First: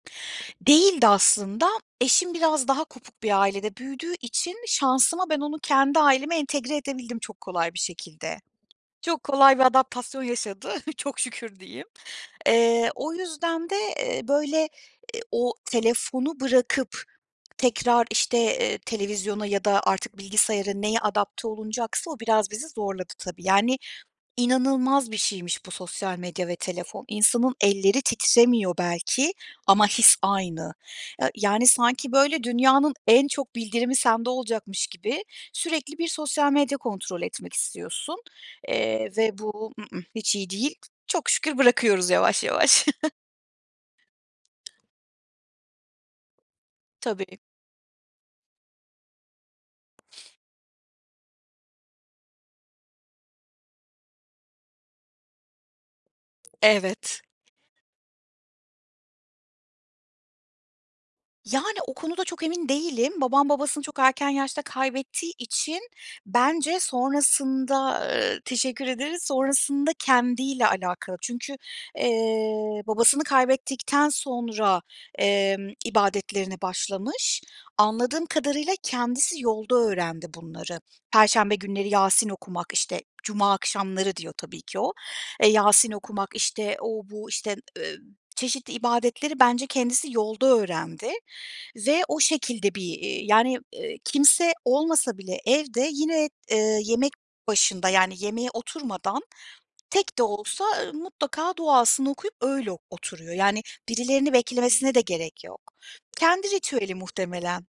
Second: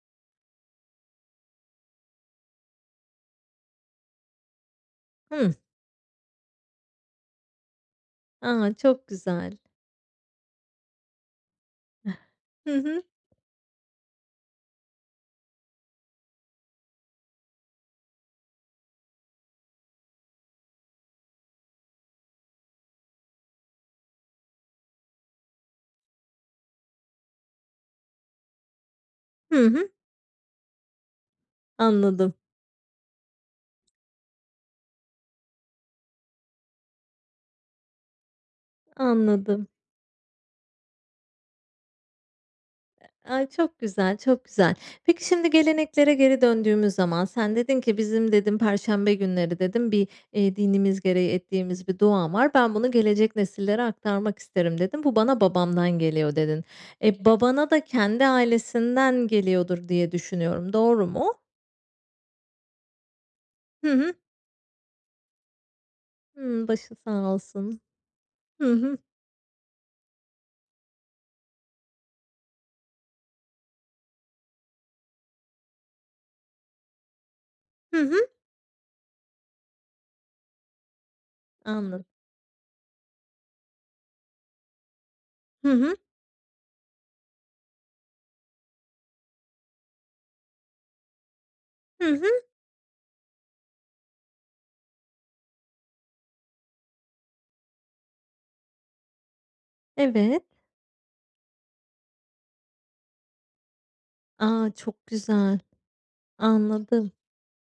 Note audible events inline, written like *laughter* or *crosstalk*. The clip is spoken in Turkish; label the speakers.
Speaker 1: Değildi aslında. Eşim biraz daha kopuk bir ailede büyüdüğü için şansıma ben
Speaker 2: Hıh.
Speaker 1: onu kendi aileme entegre edebildim çok kolay bir şekilde.
Speaker 2: A! Çok
Speaker 1: Çok
Speaker 2: güzel.
Speaker 1: kolay bir adaptasyon yaşadı, *chuckles* çok şükür diyeyim.
Speaker 2: *chuckles* Hı
Speaker 1: Eee,
Speaker 2: hı.
Speaker 1: o yüzden de, eee, böyle, eee, o telefonu bırakıp tekrar, işte, eee, televizyona ya da artık bilgisayara neye adapte olunacaksa, o biraz bizi zorladı tabii. Yani inanılmaz bir şeymiş bu sosyal medya ve telefon. İnsanın elleri titremiyor belki
Speaker 2: Hı
Speaker 1: ama
Speaker 2: hı.
Speaker 1: his aynı. Ya, yani sanki
Speaker 2: Anladım.
Speaker 1: böyle dünyanın en çok bildirimi sende olacakmış gibi sürekli bir sosyal medya kontrol etmek istiyorsun, eee, ve
Speaker 2: Anladım.
Speaker 1: bu, ı ıh, hiç iyi değil. Çok şükür bırakıyoruz yavaş yavaş.
Speaker 2: Ay çok güzel çok güzel.
Speaker 1: *chuckles*
Speaker 2: Peki şimdi geleneklere geri döndüğümüz zaman
Speaker 1: Tabii.
Speaker 2: sen dedin ki, bizim dedin perşembe günleri dedin bir, eee, dinimiz gereği ettiğimiz bir dua var. Ben bunu gelecek nesillere aktarmak isterim dedin. Bu bana babamdan geliyor dedin.
Speaker 1: Evet.
Speaker 2: E babana da kendi ailesinden geliyordur diye düşünüyorum. Doğru mu?
Speaker 1: Yani o konuda çok emin değilim. Babam, babasını
Speaker 2: Hı
Speaker 1: çok
Speaker 2: hı.
Speaker 1: erken yaşta kaybettiği için
Speaker 2: Hımm,
Speaker 1: bence
Speaker 2: başın sağ olsun.
Speaker 1: sonrasında, ııı,
Speaker 2: Hı
Speaker 1: teşekkür
Speaker 2: hı.
Speaker 1: ederiz, sonrasında kendi ile alakalı. Çünkü, eee, babasını kaybettikten sonra, emm, ibadetlerine başlamış.
Speaker 2: Hı hı.
Speaker 1: Anladığım kadarıyla kendisi yolda öğrendi bunları. Perşembe günleri
Speaker 2: Anlad
Speaker 1: Yasin okumak, işte, cuma akşamları diyor tabii ki o, eee,
Speaker 2: Hı
Speaker 1: Yasin
Speaker 2: hı.
Speaker 1: okumak, işte, o bu, işte, ııı, çeşitli ibadetleri bence kendisi yolda öğrendi ve
Speaker 2: Hı
Speaker 1: o
Speaker 2: hı.
Speaker 1: şekilde bir, eee, yani, eee, kimse olmasa bile evde yine, ııı, yemek başında yani yemeğe oturmadan tek de
Speaker 2: Evet.
Speaker 1: olsa, ııı, mutlaka duasını okuyup öyle oturuyor. Yani birilerini
Speaker 2: A!
Speaker 1: beklemesine de
Speaker 2: Çok
Speaker 1: gerek
Speaker 2: güzel
Speaker 1: yok. Kendi ritüeli
Speaker 2: anladım.
Speaker 1: muhtemelen.